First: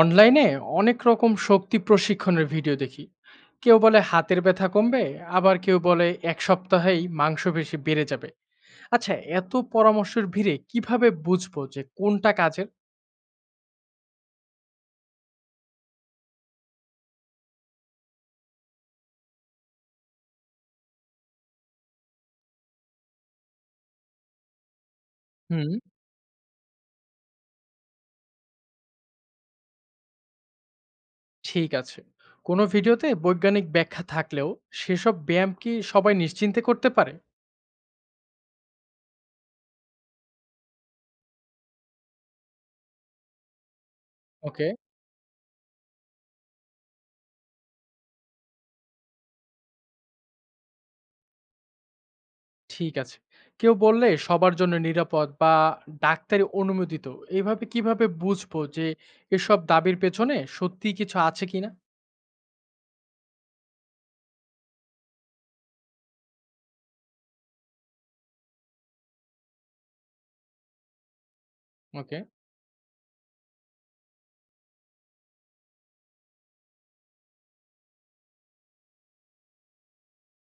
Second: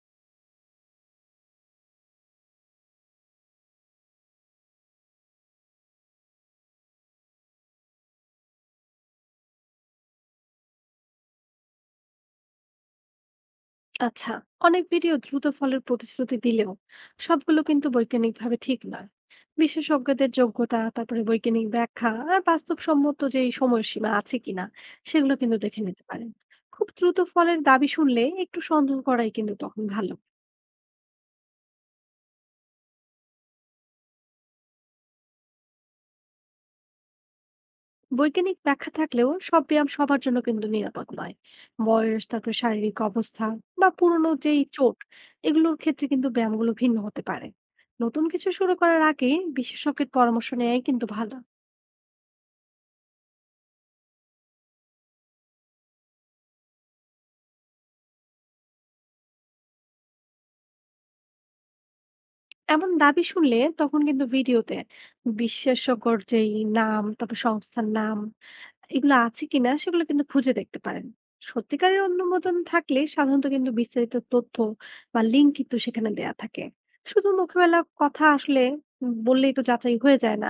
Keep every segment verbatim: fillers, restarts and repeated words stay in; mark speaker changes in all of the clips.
Speaker 1: অনলাইনে অনেক রকম শক্তি প্রশিক্ষণের ভিডিও দেখি। কেউ বলে হাতের ব্যথা কমবে, আবার কেউ বলে এক সপ্তাহেই মাংসপেশি বেড়ে যাবে। আচ্ছা, এত পরামর্শের ভিড়ে কিভাবে বুঝবো যে কোনটা কাজের?
Speaker 2: আচ্ছা, অনেক ভিডিও দ্রুত ফলের প্রতিশ্রুতি দিলেও সবগুলো কিন্তু বৈজ্ঞানিকভাবে ঠিক নয়। বিশেষজ্ঞদের যোগ্যতা, তারপরে বৈজ্ঞানিক ব্যাখ্যা আর বাস্তবসম্মত যে এই সময়সীমা আছে কিনা, সেগুলো কিন্তু
Speaker 1: হুম।
Speaker 2: দেখে নিতে পারেন। খুব দ্রুত ফলের দাবি শুনলে একটু সন্দেহ করাই কিন্তু তখন ভালো।
Speaker 1: ঠিক আছে। কোনো ভিডিওতে বৈজ্ঞানিক ব্যাখ্যা থাকলেও সেসব ব্যায়াম কি সবাই নিশ্চিন্তে করতে পারে?
Speaker 2: বৈজ্ঞানিক ব্যাখ্যা থাকলেও সব ব্যায়াম সবার জন্য কিন্তু নিরাপদ নয়। বয়স, তারপরে শারীরিক অবস্থা বা পুরনো যেই
Speaker 1: ওকে।
Speaker 2: চোট, এগুলোর ক্ষেত্রে কিন্তু ব্যায়ামগুলো ভিন্ন হতে পারে। নতুন কিছু শুরু করার আগে বিশেষজ্ঞের পরামর্শ নেওয়াই কিন্তু ভালো।
Speaker 1: ঠিক আছে। কেউ বললে সবার জন্য নিরাপদ বা ডাক্তারি অনুমোদিত, এইভাবে কিভাবে বুঝবো যে এসব দাবির পেছনে সত্যি কিছু আছে কিনা?
Speaker 2: এমন দাবি শুনলে তখন কিন্তু ভিডিওতে বিশেষজ্ঞর যেই নাম, তারপর সংস্থার নাম, এগুলো আছে কিনা সেগুলো কিন্তু খুঁজে দেখতে পারেন। সত্যিকারের
Speaker 1: ওকে।
Speaker 2: অনুমোদন থাকলে সাধারণত কিন্তু বিস্তারিত তথ্য বা লিঙ্ক কিন্তু সেখানে দেয়া থাকে। শুধু মুখবেলা কথা আসলে বললেই তো যাচাই হয়ে যায় না।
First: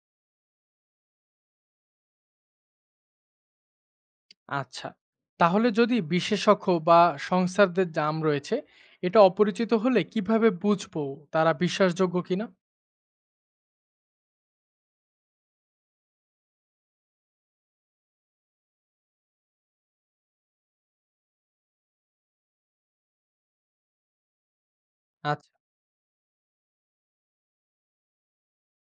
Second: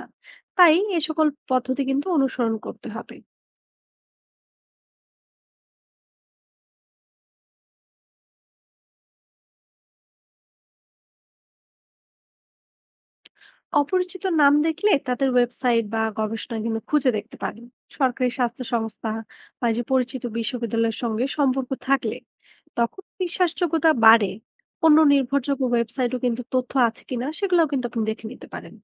Speaker 2: তাই এ সকল পদ্ধতি কিন্তু অনুসরণ করতে হবে।
Speaker 1: আচ্ছা। তাহলে যদি বিশেষজ্ঞ বা সংস্থাদের দাম রয়েছে, এটা অপরিচিত হলে কিভাবে বুঝবো তারা বিশ্বাসযোগ্য কিনা?
Speaker 2: অপরিচিত নাম দেখলে তাদের ওয়েবসাইট বা গবেষণা কিন্তু খুঁজে দেখতে পারেন। সরকারি স্বাস্থ্য সংস্থা বা যে পরিচিত বিশ্ববিদ্যালয়ের সঙ্গে সম্পর্ক থাকলে তখন বিশ্বাসযোগ্যতা বাড়ে। অন্য
Speaker 1: আচ্ছা,
Speaker 2: নির্ভরযোগ্য ওয়েবসাইটও কিন্তু তথ্য আছে কিনা সেগুলোও কিন্তু আপনি দেখে নিতে পারেন।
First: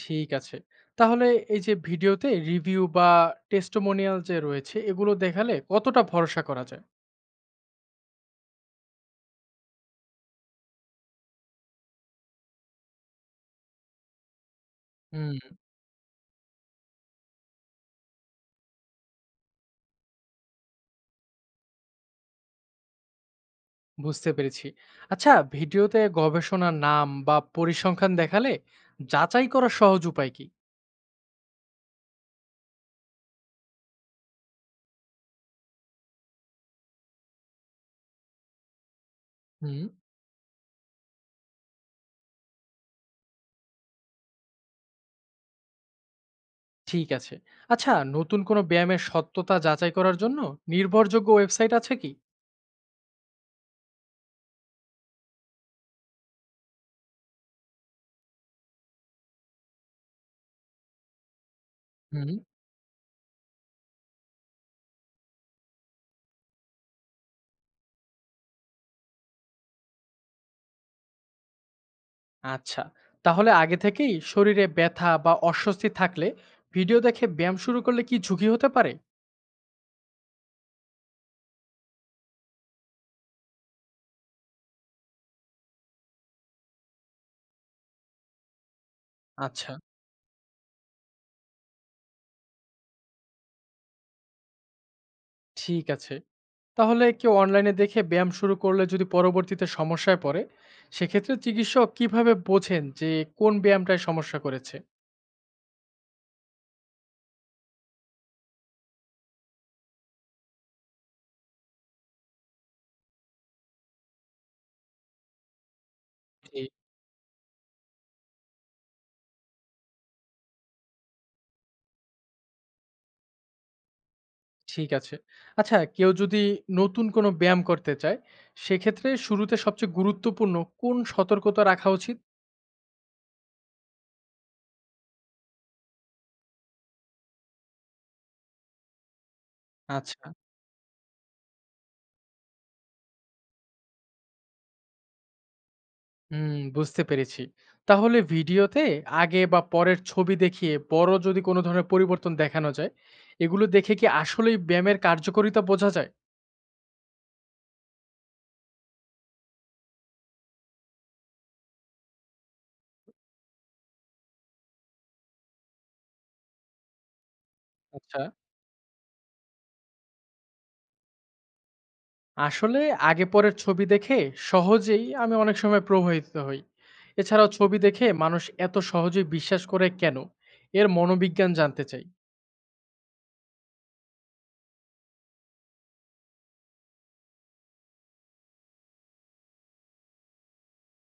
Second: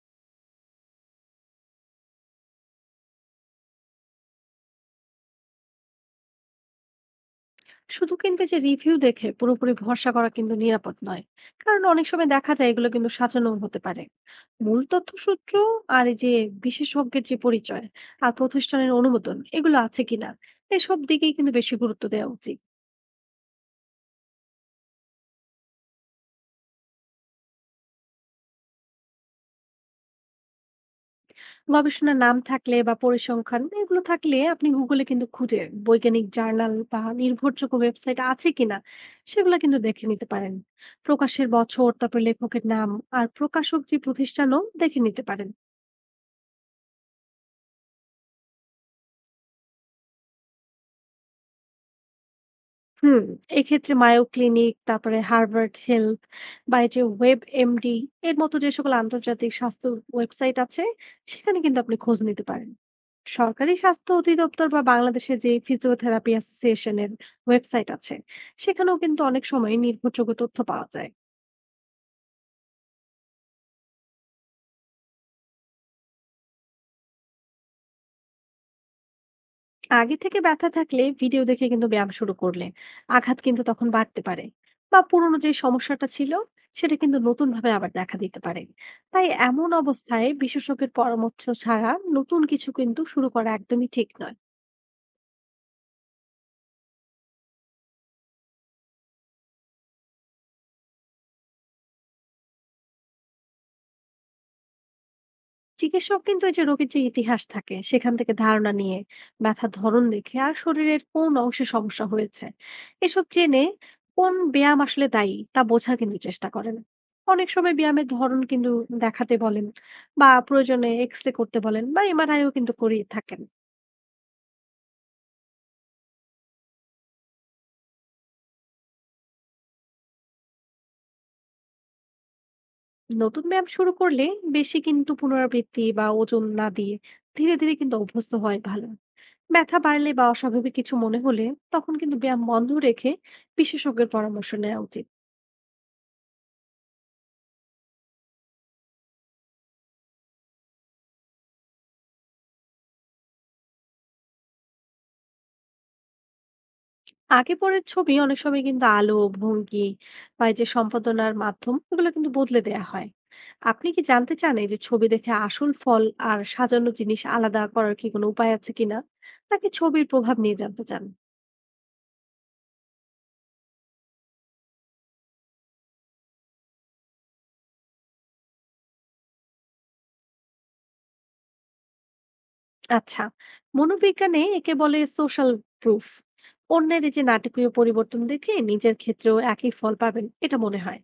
Speaker 1: ঠিক আছে। তাহলে এই যে ভিডিওতে রিভিউ বা টেস্টিমোনিয়াল যে রয়েছে, এগুলো দেখালে কতটা ভরসা করা যায়?
Speaker 2: শুধু কিন্তু এই যে রিভিউ দেখে পুরোপুরি ভরসা করা কিন্তু নিরাপদ নয়। কারণ অনেক সময় দেখা যায় এগুলো কিন্তু সাজানো হতে পারে। মূল তথ্য
Speaker 1: হুম,
Speaker 2: সূত্র আর এই যে বিশেষজ্ঞের যে পরিচয় আর প্রতিষ্ঠানের অনুমোদন এগুলো আছে কিনা, এসব দিকেই কিন্তু বেশি গুরুত্ব দেওয়া উচিত।
Speaker 1: বুঝতে পেরেছি। আচ্ছা, ভিডিওতে গবেষণার নাম বা পরিসংখ্যান দেখালে যাচাই করার সহজ উপায় কি?
Speaker 2: গবেষণার নাম থাকলে বা পরিসংখ্যান এগুলো থাকলে আপনি গুগলে কিন্তু খুঁজে বৈজ্ঞানিক জার্নাল বা নির্ভরযোগ্য ওয়েবসাইট আছে কিনা সেগুলো কিন্তু
Speaker 1: হুম,
Speaker 2: দেখে নিতে পারেন। প্রকাশের বছর, তারপর লেখকের নাম আর প্রকাশক যে প্রতিষ্ঠানও দেখে নিতে পারেন।
Speaker 1: ঠিক আছে। আচ্ছা, নতুন কোনো ব্যায়ামের সত্যতা যাচাই করার জন্য নির্ভরযোগ্য ওয়েবসাইট আছে কি?
Speaker 2: হুম, এক্ষেত্রে মায়ো ক্লিনিক, তারপরে হার্ভার্ড হেলথ বা এই যে ওয়েবএমডি এর মতো যে সকল আন্তর্জাতিক স্বাস্থ্য ওয়েবসাইট আছে সেখানে কিন্তু আপনি খোঁজ
Speaker 1: হুম।
Speaker 2: নিতে পারেন। সরকারি স্বাস্থ্য অধিদপ্তর বা বাংলাদেশের যে ফিজিওথেরাপি অ্যাসোসিয়েশনের ওয়েবসাইট আছে সেখানেও কিন্তু অনেক সময় নির্ভরযোগ্য তথ্য পাওয়া যায়।
Speaker 1: আচ্ছা, তাহলে আগে থেকেই শরীরে ব্যথা বা অস্বস্তি থাকলে ভিডিও দেখে ব্যায়াম শুরু করলে কি ঝুঁকি হতে পারে?
Speaker 2: আগে থেকে ব্যথা থাকলে ভিডিও দেখে কিন্তু ব্যায়াম শুরু করলে আঘাত কিন্তু তখন বাড়তে পারে। বা পুরনো যে সমস্যাটা ছিল সেটা কিন্তু নতুন ভাবে আবার দেখা দিতে পারে। তাই এমন
Speaker 1: আচ্ছা।
Speaker 2: অবস্থায় বিশেষজ্ঞের পরামর্শ ছাড়া নতুন কিছু কিন্তু শুরু করা একদমই ঠিক নয়।
Speaker 1: ঠিক আছে। তাহলে কেউ অনলাইনে দেখে ব্যায়াম শুরু করলে যদি পরবর্তীতে সমস্যায় পড়ে, সেক্ষেত্রে চিকিৎসক কিভাবে বোঝেন যে কোন ব্যায়ামটায় সমস্যা করেছে?
Speaker 2: চিকিৎসক কিন্তু এই যে রোগীর যে ইতিহাস থাকে সেখান থেকে ধারণা নিয়ে, ব্যথার ধরন দেখে আর শরীরের কোন অংশে সমস্যা হয়েছে এসব জেনে কোন ব্যায়াম আসলে দায়ী তা বোঝার কিন্তু চেষ্টা
Speaker 1: জি।
Speaker 2: করেন। অনেক সময় ব্যায়ামের ধরন কিন্তু দেখাতে বলেন বা প্রয়োজনে এক্স রে করতে বলেন বা এমআরআইও কিন্তু করিয়ে থাকেন।
Speaker 1: ঠিক আছে। আচ্ছা, কেউ যদি নতুন কোনো ব্যায়াম করতে চায়, সেক্ষেত্রে শুরুতে সবচেয়ে গুরুত্বপূর্ণ কোন সতর্কতা রাখা উচিত?
Speaker 2: নতুন ব্যায়াম শুরু করলে বেশি কিন্তু পুনরাবৃত্তি বা ওজন না দিয়ে ধীরে ধীরে কিন্তু অভ্যস্ত হয় ভালো। ব্যথা বাড়লে বা
Speaker 1: আচ্ছা।
Speaker 2: অস্বাভাবিক কিছু মনে হলে তখন কিন্তু ব্যায়াম বন্ধ রেখে বিশেষজ্ঞের পরামর্শ নেওয়া উচিত।
Speaker 1: হুম, বুঝতে পেরেছি। তাহলে ভিডিওতে আগে বা পরের ছবি দেখিয়ে বড় যদি কোনো ধরনের পরিবর্তন দেখানো যায়, এগুলো দেখে কি আসলেই ব্যায়ামের কার্যকারিতা বোঝা যায়?
Speaker 2: আগে পরের ছবি অনেক সময় কিন্তু আলো, ভঙ্গি বা এই যে সম্পাদনার মাধ্যম এগুলো কিন্তু বদলে দেয়া হয়। আপনি কি জানতে চান এই যে ছবি দেখে আসল ফল আর সাজানো জিনিস আলাদা করার কি
Speaker 1: আচ্ছা।
Speaker 2: কোনো উপায় আছে কিনা, নাকি ছবির প্রভাব নিয়ে জানতে চান?
Speaker 1: আসলে আগে পরের ছবি দেখে সহজেই আমি অনেক সময় প্রভাবিত হই। এছাড়াও ছবি দেখে মানুষ এত সহজেই বিশ্বাস করে কেন, এর মনোবিজ্ঞান জানতে চাই।
Speaker 2: আচ্ছা, মনোবিজ্ঞানে একে বলে সোশ্যাল প্রুফ। অন্যের এই যে নাটকীয় পরিবর্তন দেখে নিজের ক্ষেত্রেও একই ফল পাবেন এটা মনে হয়।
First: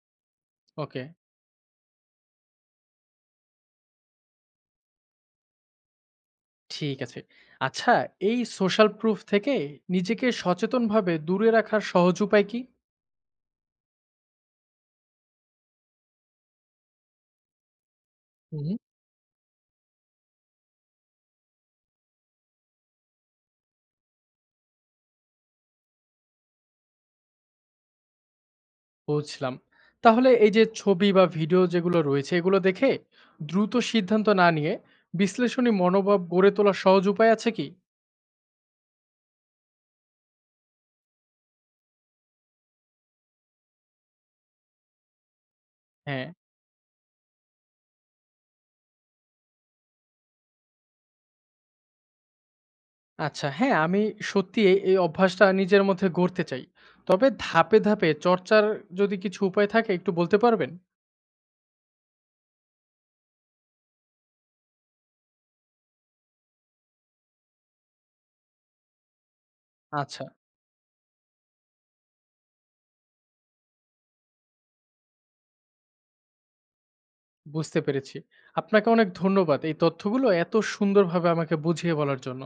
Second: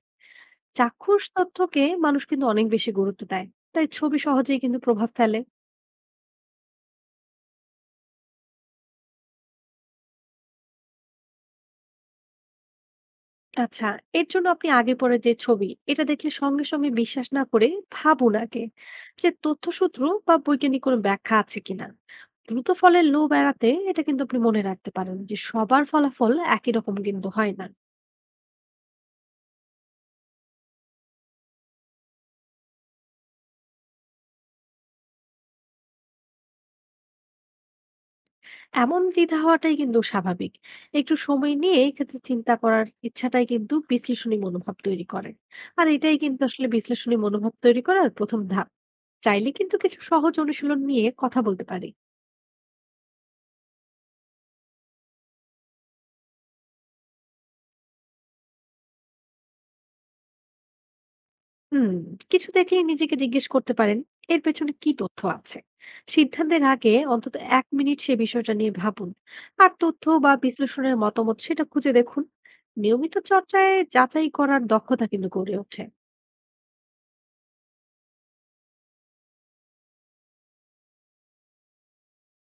Speaker 1: ওকে।
Speaker 2: চাক্ষুষ তথ্যকে মানুষ কিন্তু অনেক বেশি গুরুত্ব দেয়। তাই ছবি সহজেই কিন্তু প্রভাব ফেলে।
Speaker 1: ঠিক আছে। আচ্ছা, এই সোশ্যাল প্রুফ থেকে নিজেকে সচেতনভাবে দূরে রাখার সহজ উপায় কি?
Speaker 2: আচ্ছা, এর জন্য আপনি আগে পরে যে ছবি এটা দেখলে সঙ্গে সঙ্গে বিশ্বাস না করে ভাবুন আগে যে তথ্যসূত্র বা বৈজ্ঞানিক কোনো ব্যাখ্যা আছে কিনা। দ্রুত ফলের লোভ এড়াতে এটা কিন্তু আপনি মনে রাখতে পারেন যে সবার ফলাফল একই রকম কিন্তু হয় না।
Speaker 1: বুঝলাম। তাহলে এই যে ছবি বা ভিডিও যেগুলো রয়েছে এগুলো দেখে দ্রুত সিদ্ধান্ত না নিয়ে বিশ্লেষণী মনোভাব গড়ে তোলার সহজ উপায় আছে কি?
Speaker 2: এমন দ্বিধা হওয়াটাই কিন্তু স্বাভাবিক। একটু সময় নিয়ে এক্ষেত্রে চিন্তা করার ইচ্ছাটাই কিন্তু বিশ্লেষণী মনোভাব তৈরি করে। আর এটাই
Speaker 1: হ্যাঁ,
Speaker 2: কিন্তু আসলে বিশ্লেষণী মনোভাব তৈরি করার প্রথম ধাপ। চাইলে কিন্তু কিছু সহজ অনুশীলন নিয়ে কথা বলতে পারি।
Speaker 1: আচ্ছা, হ্যাঁ, আমি সত্যি এই, এই অভ্যাসটা নিজের মধ্যে গড়তে চাই। তবে ধাপে, ধাপে চর্চার যদি কিছু উপায় থাকে একটু বলতে পারবেন?
Speaker 2: হুম, কিছু দেখলে নিজেকে জিজ্ঞেস করতে পারেন এর পেছনে কি তথ্য আছে। সিদ্ধান্তের আগে অন্তত এক মিনিট সে বিষয়টা নিয়ে ভাবুন আর তথ্য
Speaker 1: আচ্ছা,
Speaker 2: বা বিশ্লেষণের মতামত সেটা খুঁজে দেখুন। নিয়মিত চর্চায় যাচাই করার দক্ষতা কিন্তু গড়ে ওঠে।
Speaker 1: বুঝতে পেরেছি। আপনাকে অনেক ধন্যবাদ এই তথ্যগুলো এত সুন্দরভাবে আমাকে বুঝিয়ে বলার জন্য।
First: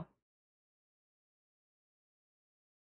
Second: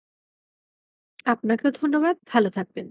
Speaker 2: আপনাকেও ধন্যবাদ, ভালো থাকবেন।